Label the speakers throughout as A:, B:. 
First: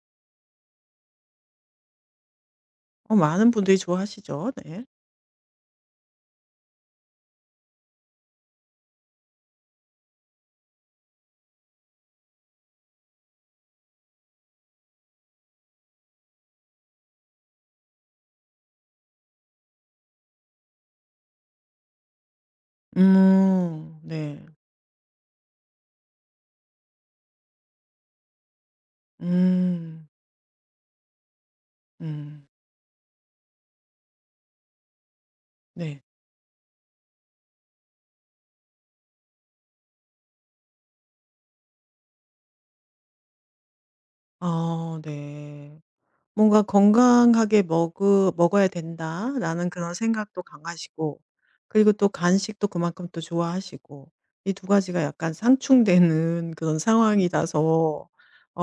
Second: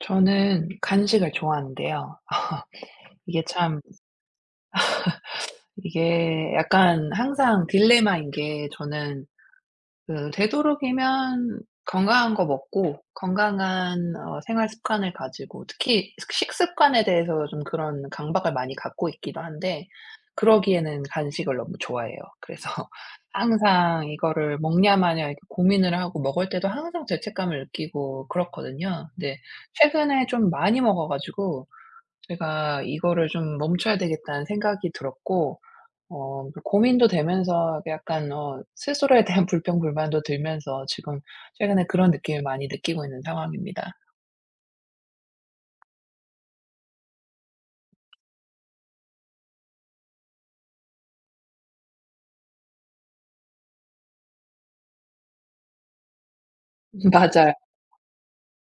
A: 저는 간식을 좋아하는데요.
B: 어
A: 이게
B: 많은 분들이
A: 참
B: 좋아하시죠. 네.
A: 이게 약간 항상 딜레마인 게 저는 그 되도록이면 건강한 거 먹고 건강한 생활 습관을 가지고, 특히 식 식습관에 대해서 좀 그런 강박을 많이 갖고 있기도 한데, 그러기에는 간식을 너무 좋아해요. 그래서 항상
B: 네.
A: 이거를 먹냐 마냐 이렇게 고민을 하고, 먹을 때도 항상 죄책감을 느끼고 그렇거든요. 근데
B: 음.
A: 최근에 좀 많이 먹어 가지고
B: 음.
A: 제가 이거를 좀 멈춰야 되겠다는 생각이 들었고,
B: 네.
A: 고민도 되면서 약간 스스로에 대한 불평 불만도 들면서 지금 최근에 그런 느낌을 많이 느끼고 있는 상황입니다.
B: 아 네. 뭔가 '건강하게 먹으 먹어야 된다.'라는 그런 생각도 강하시고. 그리고 또 간식도 그만큼 또 좋아하시고, 이 두 가지가 약간 상충되는 그런
A: 맞아요.
B: 상황이라서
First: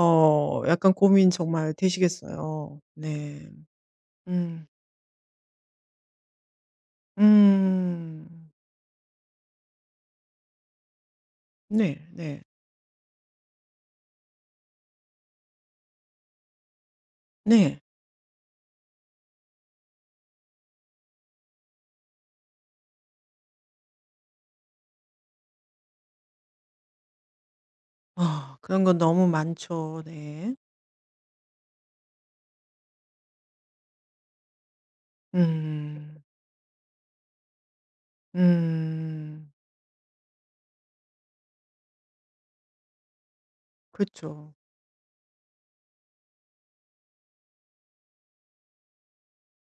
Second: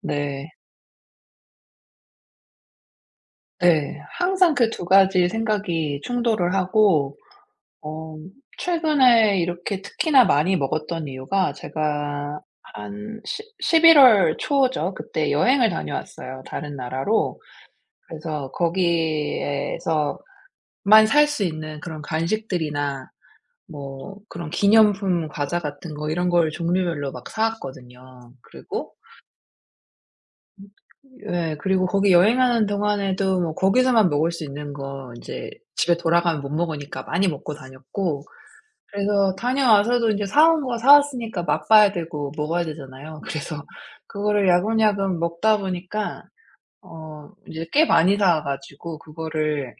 A: 네.
B: 약간 고민 정말 되시겠어요. 네.
A: 네. 항상
B: 음.
A: 그 두 가지 생각이 충돌을 하고, 어
B: 음.
A: 최근에 이렇게 특히나 많이 먹었던 이유가
B: 네.
A: 제가,
B: 네.
A: 한 시 11월 초죠. 그때 여행을 다녀왔어요, 다른 나라로.
B: 네.
A: 그래서 거기에서 만 살 수 있는 그런 간식들이나 뭐 그런 기념품 과자 같은 거 이런 걸 종류별로 막 사 왔거든요.
B: 아 그런
A: 그리고,
B: 건 너무 많죠. 네.
A: 예, 그리고 거기 여행하는 동안에도 뭐 거기서만 먹을 수 있는 거 인제 집에
B: 음.
A: 돌아가면 못 먹으니까 많이 먹고 다녔고, 그래서
B: 음.
A: 다녀와서도 인제 사온 거 사 왔으니까 맛봐야 되고 먹어야 되잖아요. 그래서 그거를
B: 그쵸.
A: 야금야금 먹다 보니까 인제 꽤 많이 사와 가지고, 그거를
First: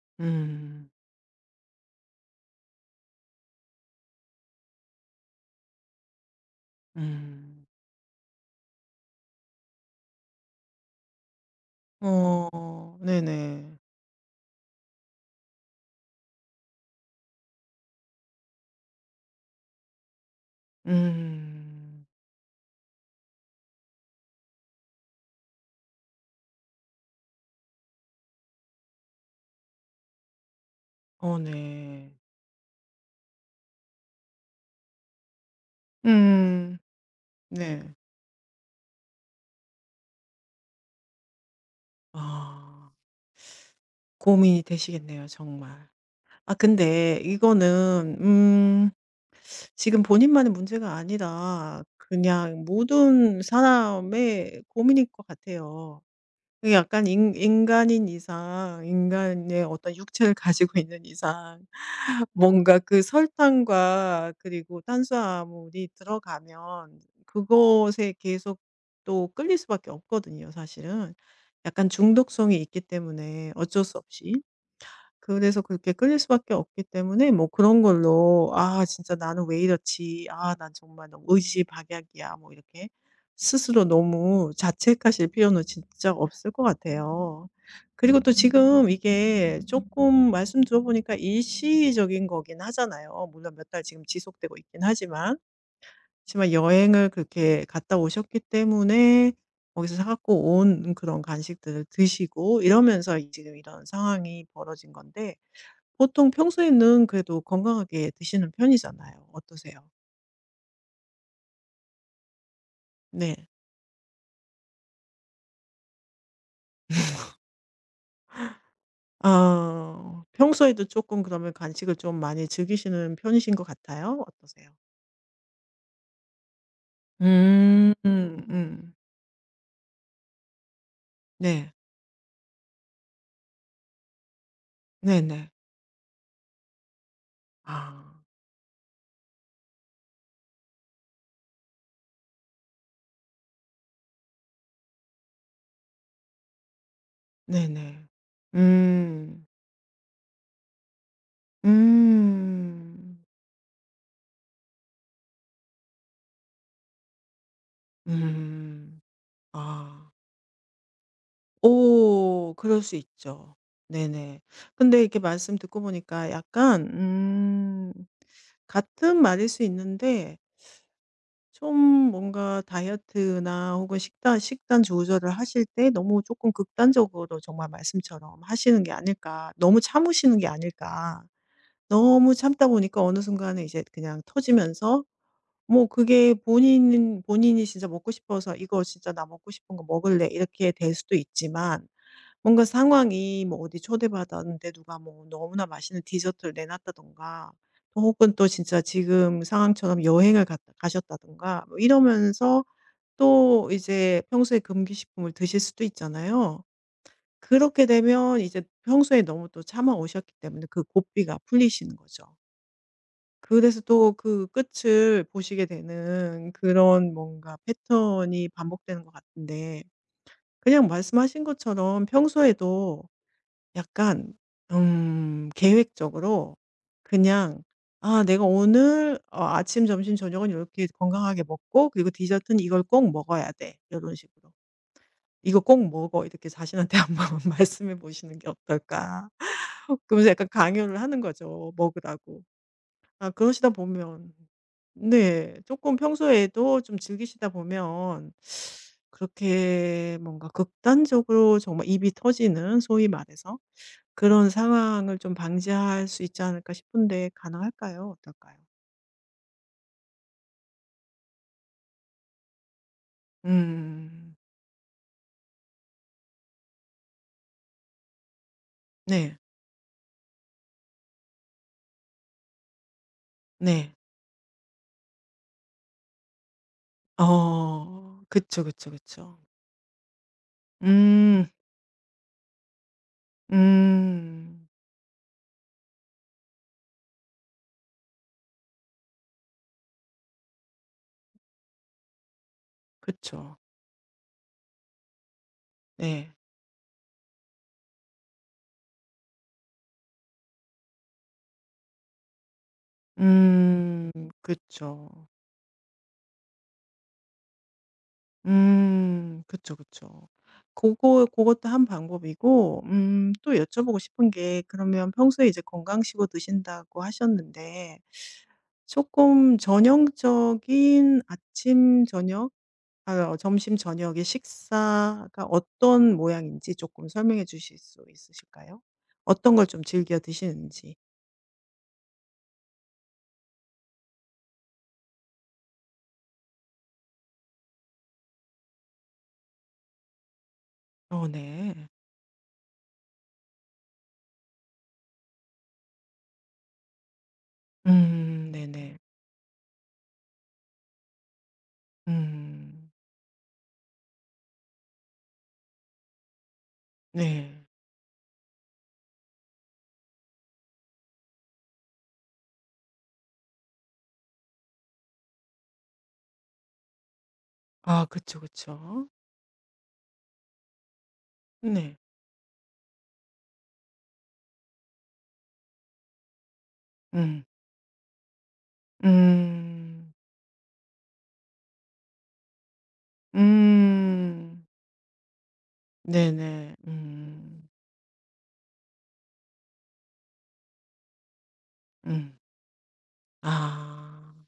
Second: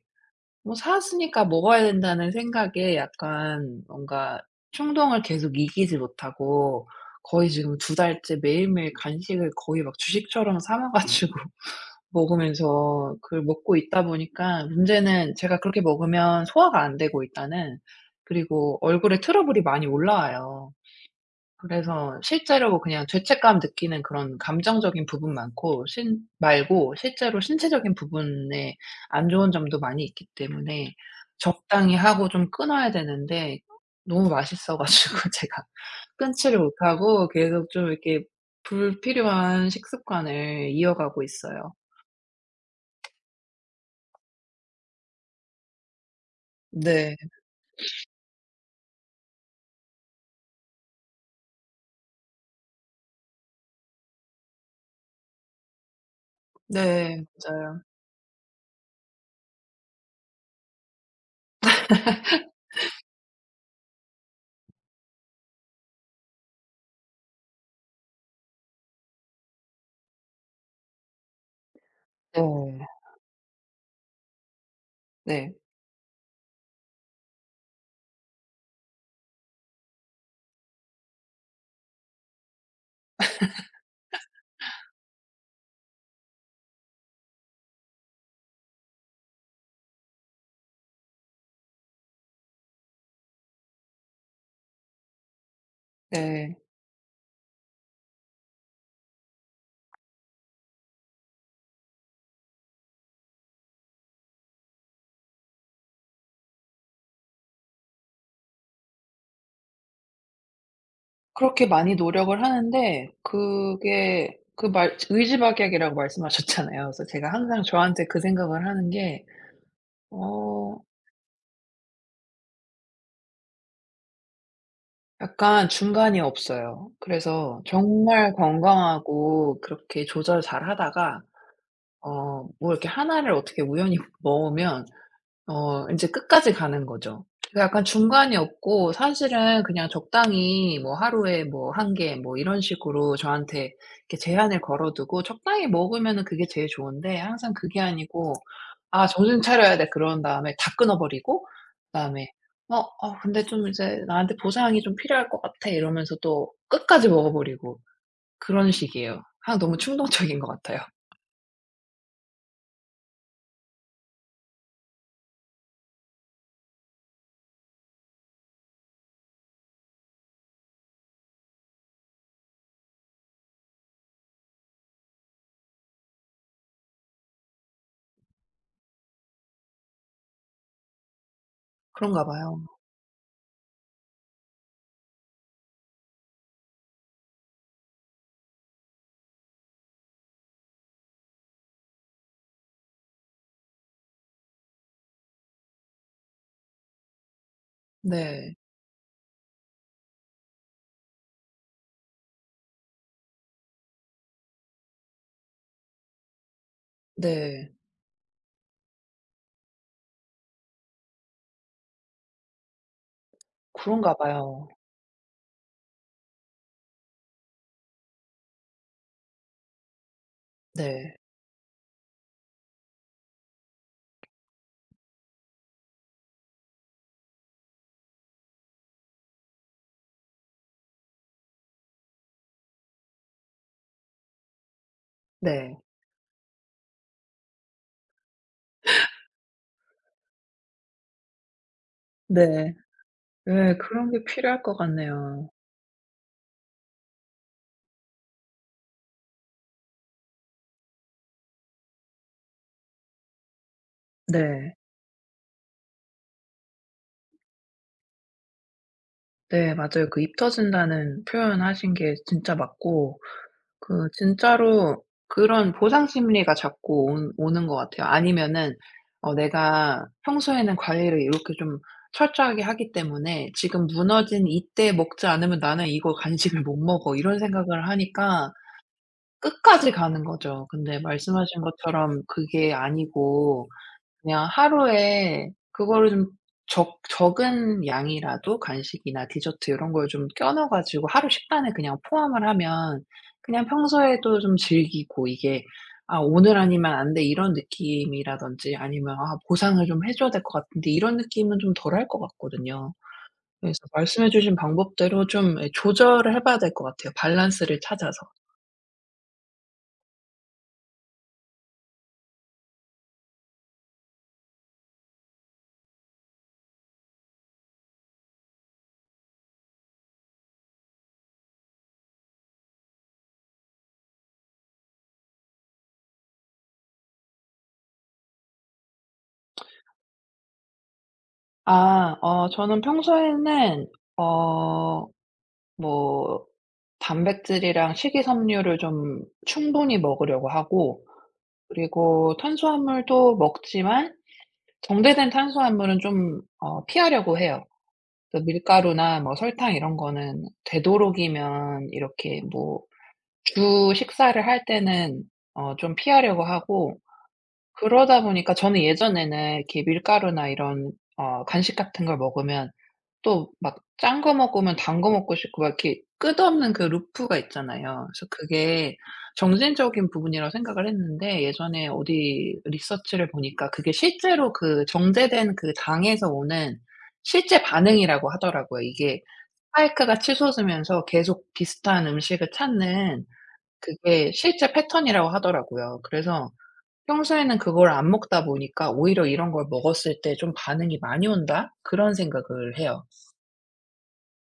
A: 뭐
B: 음.
A: 샀으니까 먹어야 된다는 생각에 약간 뭔가 충동을 계속 이기지 못하고 거의
B: 음.
A: 지금 두 달째 매일매일 간식을 거의 막 주식처럼 사먹 가지고
B: 어
A: 먹으면서, 그걸
B: 네네.
A: 먹고 있다 보니까 문제는 제가 그렇게 먹으면 소화가 안 되고 일단은, 그리고 얼굴에 트러블이 많이 올라와요.
B: 음.
A: 그래서 실제로 그냥 죄책감 느끼는 그런 감정적인 부분 많고 신 말고 실제로 신체적인 부분에 안 좋은 점도 많이 있기 때문에
B: 어
A: 적당히
B: 네.
A: 하고 좀 끊어야 되는데, 너무 맛있어 가지고 제가 끊지를
B: 음.
A: 못하고 계속
B: 네.
A: 좀 이렇게 불필요한 식습관을 이어가고 있어요.
B: 아 고민이 되시겠네요 정말. 아 근데
A: 네.
B: 이거는 지금 본인만의 문제가 아니라 그냥 모든 사람의 고민일 것 같아요. 그 약간
A: 네,
B: 인
A: 맞아요.
B: 인간인 이상, 인간의 어떤 육체를 가지고 있는 이상 뭔가 그 설탕과 그리고 탄수화물이 들어가면 그것에 계속 또 끌릴 수밖에 없거든요 사실은. 약간 중독성이 있기
A: 네.
B: 때문에 어쩔 수 없이.
A: 네.
B: 그래서 그렇게 끌릴 수밖에 없기 때문에 뭐 그런 걸로 '아 진짜 나는 왜 이렇지. 아 난 정말 너무 의지박약이야.' 뭐 이렇게 스스로 너무 자책하실 필요는 진짜 없을 것 같아요. 그리고 또 지금 이게 조금 말씀 들어보니까 일시적인 거긴 하잖아요. 물론 몇 달 지금 지속되고 있긴 하지만. 하지만
A: 네.
B: 여행을 그렇게 갔다 오셨기 때문에 거기서 사 갖고 온 그런 간식들을 드시고 이러면서 지금 이런 상황이 벌어진 건데, 보통 평소에는 그래도 건강하게 드시는 편이잖아요. 어떠세요?
A: 그렇게 많이 노력을 하는데,
B: 네.
A: 그게 그 말 의지박약이라고 말씀하셨잖아요. 그래서 제가 항상 저한테 그 생각을 하는 게,
B: 아
A: 어
B: 평소에도 조금 그러면 간식을 좀 많이 즐기시는 편이신 것 같아요. 어떠세요?
A: 약간 중간이 없어요. 그래서
B: 음.
A: 정말
B: 음.
A: 건강하고 그렇게 조절 잘하다가
B: 네.
A: 뭐 이렇게 하나를 어떻게 우연히 먹으면
B: 네네.
A: 인제 끝까지 가는 거죠. 그 약간
B: 아.
A: 중간이 없고 사실은 그냥 적당히 뭐 하루에 뭐 한 개 뭐 이런 식으로 저한테 이렇게 제한을 걸어 두고 적당히 먹으면은 그게 제일 좋은데, 항상 그게
B: 네네.
A: 아니고 '아, 정신
B: 음.
A: 차려야 돼.' 그런 다음에 다 끊어 버리고, 그다음에
B: 음.
A: 근데 좀 이제 나한테 보상이 좀 필요할 것 같아.' 이러면서 또 끝까지 먹어 버리고, 그런
B: 음.
A: 식이에요. 항상 너무
B: 아.
A: 충동적인 것 같아요.
B: 오. 그럴 수 있죠. 네네. 근데 이렇게 말씀 듣고 보니까 약간 같은 말일 수 있는데, 좀 뭔가 다이어트나 혹은 식단 조절을 하실 때 너무 조금 극단적으로 정말 말씀처럼 하시는 게 아닐까. 너무 참으시는 게 아닐까.
A: 그런가
B: 너무
A: 봐요.
B: 참다 보니까 어느 순간에 이제 그냥 터지면서, 뭐 그게 본인이 진짜 먹고 싶어서 "이거 진짜 나 먹고 싶은 거 먹을래." 이렇게 될 수도 있지만, 뭔가 상황이 뭐 어디 초대받았는데 누가 뭐 너무나 맛있는 디저트를 내놨다든가, 또 혹은 또
A: 네.
B: 진짜 지금 상황처럼 여행을 갔다 가셨다든가 뭐 이러면서 또 이제 평소에 금기식품을 드실 수도 있잖아요.
A: 네.
B: 그렇게 되면 이제 평소에 너무 또 참아 오셨기 때문에 그 고삐가 풀리시는 거죠. 그래서 또
A: 그런가
B: 그
A: 봐요.
B: 끝을 보시게 되는, 그런 뭔가 패턴이 반복되는 것 같은데. 그냥
A: 네.
B: 말씀하신 것처럼 평소에도 약간 계획적으로 그냥 '아 내가 오늘 어 아침, 점심, 저녁은 이렇게 건강하게 먹고 그리고 디저트는 이걸 꼭 먹어야 돼.' 이런 식으로 '이거
A: 네.
B: 꼭 먹어.' 이렇게 자신한테 한번 말씀해 보시는 게 어떨까?' 그러면서 약간 강요를 하는 거죠, 먹으라고.
A: 네.
B: 아 그러시다
A: 예, 그런 게
B: 보면,
A: 필요할 것 같네요.
B: 네 조금 평소에도 좀 즐기시다 보면 그렇게 뭔가 극단적으로 정말 입이 터지는, 소위 말해서 그런
A: 네.
B: 상황을 좀 방지할 수 있지 않을까 싶은데 가능할까요? 어떨까요?
A: 네, 맞아요. 그 입 터진다는 표현하신 게 진짜 맞고, 그
B: 음.
A: 진짜로 그런 보상 심리가 자꾸 온 오는 것 같아요. 아니면은
B: 네.
A: 내가 평소에는 관리를 이렇게 좀 철저하게 하기 때문에 지금
B: 네.
A: 무너진 이때 먹지 않으면 '나는 이거 간식을 못 먹어.' 이런 생각을
B: 어.
A: 하니까
B: 그쵸, 그쵸, 그쵸.
A: 끝까지 가는 거죠. 근데
B: 음.
A: 말씀하신 것처럼 그게 아니고, 그냥
B: 음.
A: 하루에 그거를 좀 적 적은 양이라도 간식이나 디저트 이런 걸 좀 껴 넣어 가지고 하루 식단에 그냥 포함을 하면
B: 그쵸.
A: 그냥 평소에도 좀 즐기고, 이게 '아,
B: 네.
A: 오늘 아니면 안 돼.' 이런 느낌이라든지, 아니면 '아, 보상을 좀 해 줘야 될 것 같은데.' 이런 느낌은 좀 덜할 것 같거든요. 그래서
B: 음.
A: 말씀해 주신
B: 그쵸.
A: 방법대로 좀, 예, 조절을 해 봐야 될 것 같아요, 밸런스를 찾아서.
B: 음. 그쵸, 그쵸. 고거 고것도 한 방법이고, 또 여쭤보고 싶은 게, 그러면 평소에 이제 건강식으로 드신다고 하셨는데 쪼끔 전형적인 아침 저녁, 아 점심 저녁에 식사가 어떤 모양인지 조금 설명해 주실 수 있으실까요? 어떤 걸 좀 즐겨 드시는지.
A: 아, 저는 평소에는 어 뭐 단백질이랑 식이섬유를 좀 충분히 먹으려고 하고,
B: 어 네.
A: 그리고 탄수화물도 먹지만 정제된 탄수화물은 좀 피하려고 해요. 그래서
B: 네네.
A: 밀가루나 뭐 설탕 이런 거는 되도록이면 이렇게 뭐
B: 음
A: 주 식사를 할 때는 좀 피하려고 하고,
B: 네.
A: 그러다 보니까 저는 예전에는 이렇게 밀가루나 이런 간식 같은 걸 먹으면 또 막 짠 거 먹으면 단 거 먹고 싶고 막 이렇게 끝없는 그 루프가
B: 아
A: 있잖아요. 그래서
B: 그쵸,
A: 그게
B: 그쵸.
A: 정신적인 부분이라고 생각을 했는데, 예전에
B: 네.
A: 어디 리서치를 보니까 그게 실제로 그 정제된 그 당에서 오는
B: 음.
A: 실제 반응이라고 하더라고요. 이게
B: 음.
A: 스파이크가 치솟으면서 계속 비슷한 음식을 찾는 그게
B: 음.
A: 실제 패턴이라고 하더라고요. 그래서
B: 네네.
A: 평소에는
B: 음.
A: 그걸 안 먹다 보니까 '오히려 이런 걸 먹었을 때 좀 반응이 많이 온다.' 그런
B: 음.
A: 생각을 해요.
B: 아.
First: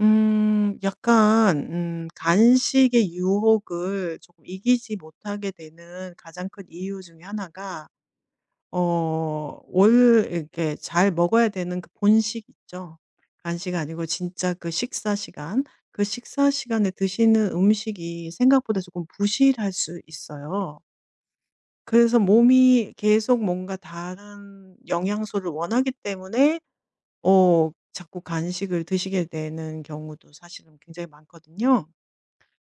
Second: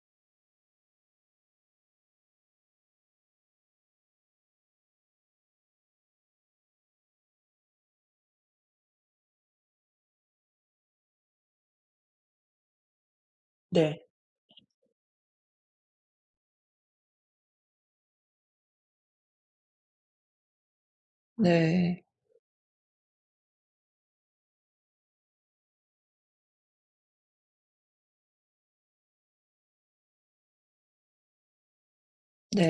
B: 약간 간식의 유혹을 조금 이기지 못하게 되는 가장 큰 이유 중에 하나가 어 올 이렇게 잘 먹어야 되는 그 본식 있죠. 간식
A: 네.
B: 아니고 진짜 그 식사 시간. 그 식사 시간에 드시는 음식이 생각보다 조금 부실할 수 있어요.
A: 네.
B: 그래서 몸이 계속 뭔가 다른 영양소를 원하기 때문에 어 자꾸 간식을 드시게 되는 경우도 사실은 굉장히 많거든요.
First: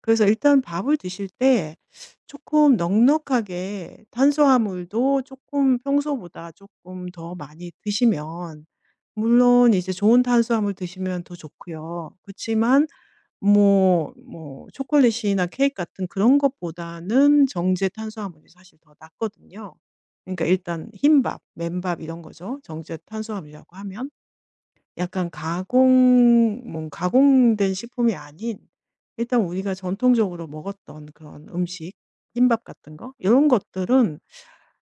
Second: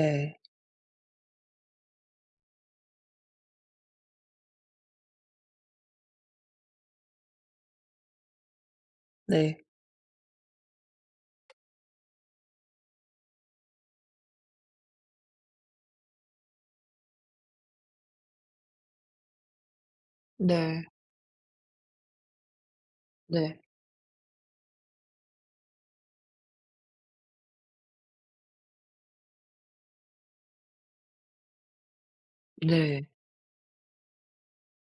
B: 그래서 일단 밥을 드실 때 조금 넉넉하게 탄수화물도 조금 평소보다 조금 더 많이 드시면,
A: 네.
B: 물론 이제 좋은 탄수화물 드시면 더 좋고요. 그렇지만 뭐 뭐 초콜릿이나 케이크 같은 그런 것보다는 정제 탄수화물이 사실 더 낫거든요. 그러니까
A: 네.
B: 일단 흰밥, 맨밥 이런 거죠, 정제
A: 네.
B: 탄수화물이라고 하면. 약간 가공된 식품이 아닌, 일단 우리가 전통적으로 먹었던 그런 음식, 김밥 같은
A: 네.
B: 거 이런 것들은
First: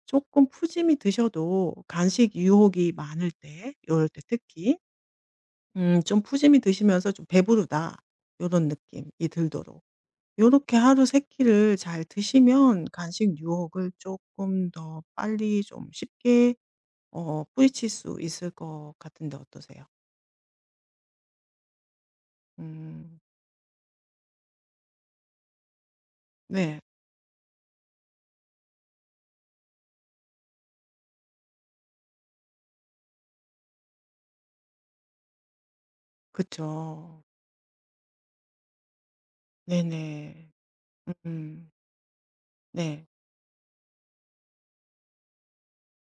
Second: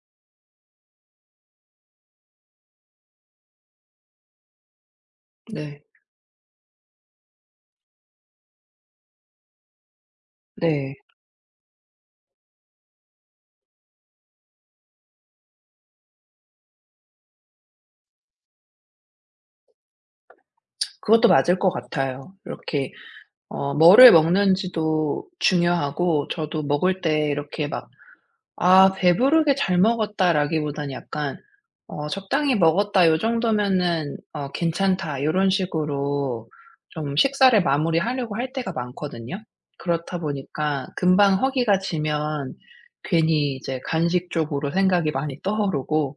B: 조금 푸짐히 드셔도, 간식 유혹이 많을 때 요럴 때 특히
A: 네.
B: 좀 푸짐히 드시면서 좀 '배부르다.' 이런 느낌이 들도록 요렇게
A: 네.
B: 하루 3 끼를 잘 드시면 간식 유혹을 조금 더 빨리 좀 쉽게 어 뿌리칠 수 있을 것 같은데 어떠세요?
A: 그것도 맞을 것 같아요. 이렇게
B: 음.
A: 뭐를 먹는지도 중요하고, 저도
B: 네.
A: 먹을 때 이렇게 막 '아, 배부르게 잘 먹었다.'라기보다는 약간 '적당히 먹었다. 요 정도면은 괜찮다.' 요런 식으로 좀
B: 그쵸.
A: 식사를 마무리하려고 할 때가 많거든요. 그렇다
B: 네네.
A: 보니까 금방
B: 음
A: 허기가 지면
B: 네.
A: 괜히 이제 간식 쪽으로 생각이 많이 떠오르고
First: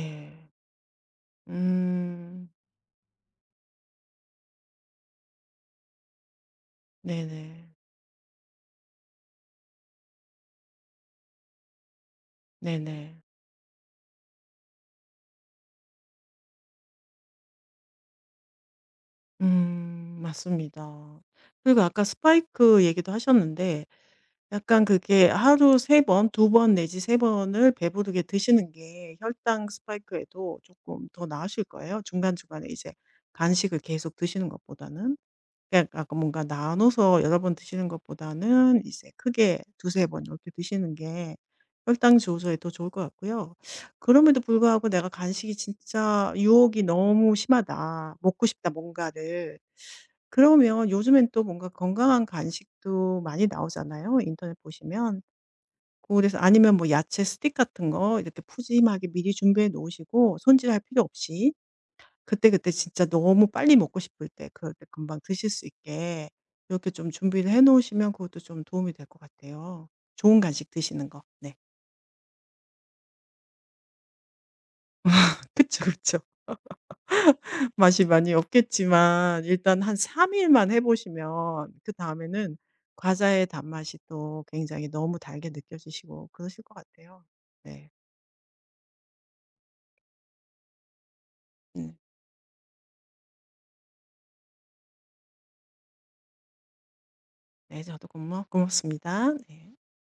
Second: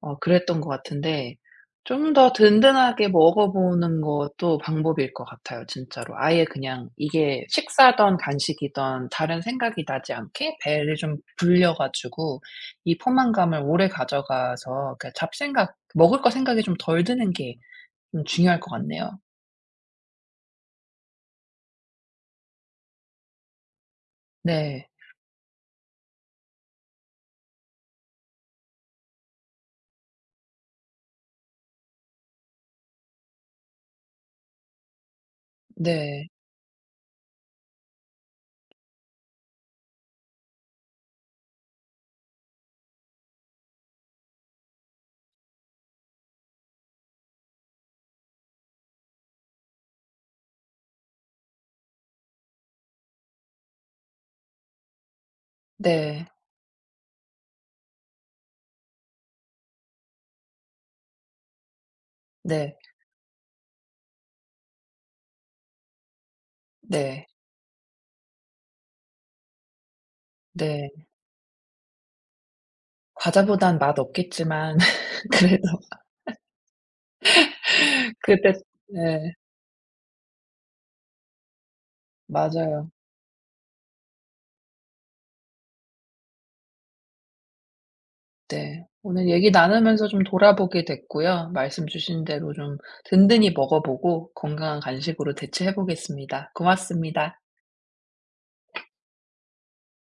A: 그랬던 것 같은데, 좀 더
B: 음.
A: 든든하게 먹어보는 것도 방법일 것 같아요, 진짜로. 아예 그냥 이게
B: 네네.
A: 식사든 간식이든 다른 생각이 나지 않게 배를 좀 불려 가지고 이
B: 네네.
A: 포만감을 오래 가져가서 그 잡생각, 먹을 거 생각이 좀 덜 드는 게 좀 중요할 것 같네요.
B: 음. 맞습니다. 그리고 아까 스파이크 얘기도 하셨는데, 약간
A: 네.
B: 그게 하루 3 번, 2번 내지 3 번을 배부르게 드시는 게 혈당 스파이크에도 조금 더 나으실 거예요, 중간중간에 이제 간식을 계속 드시는 것보다는. 그러니까 아까
A: 네.
B: 뭔가 나눠서 여러 번 드시는 것보다는 이제 크게 두세 번 이렇게 드시는 게 혈당 조절에 더 좋을 것 같고요. 그럼에도 불구하고 '내가 간식이 진짜 유혹이 너무 심하다. 먹고 싶다 뭔가를.' 그러면 요즘엔 또 뭔가 건강한 간식도 많이 나오잖아요, 인터넷 보시면.
A: 네.
B: 그래서 아니면 뭐 야채 스틱 같은 거 이렇게 푸짐하게 미리 준비해 놓으시고, 손질할 필요 없이 그때그때
A: 네.
B: 진짜 너무 빨리 먹고 싶을 때 그럴 때 금방 드실 수 있게 이렇게 좀
A: 네.
B: 준비를 해 놓으시면 그것도 좀 도움이 될 것 같아요. 좋은 간식
A: 네.
B: 드시는 거. 네.
A: 과자보단 맛 없겠지만 그래도,
B: 그쵸, 그쵸. 맛이 많이
A: 그때, 네.
B: 없겠지만 일단 한 3 일만 해 보시면 그다음에는
A: 맞아요.
B: 과자의 단맛이 또 굉장히 너무 달게 느껴지시고 그러실 것 같아요. 네.
A: 네. 오늘 얘기 나누면서 좀 돌아보게 됐고요. 말씀
B: 음.
A: 주신 대로 좀 든든히 먹어 보고 건강한 간식으로 대체해 보겠습니다. 고맙습니다.
B: 네. 저도 고마 고맙습니다. 네.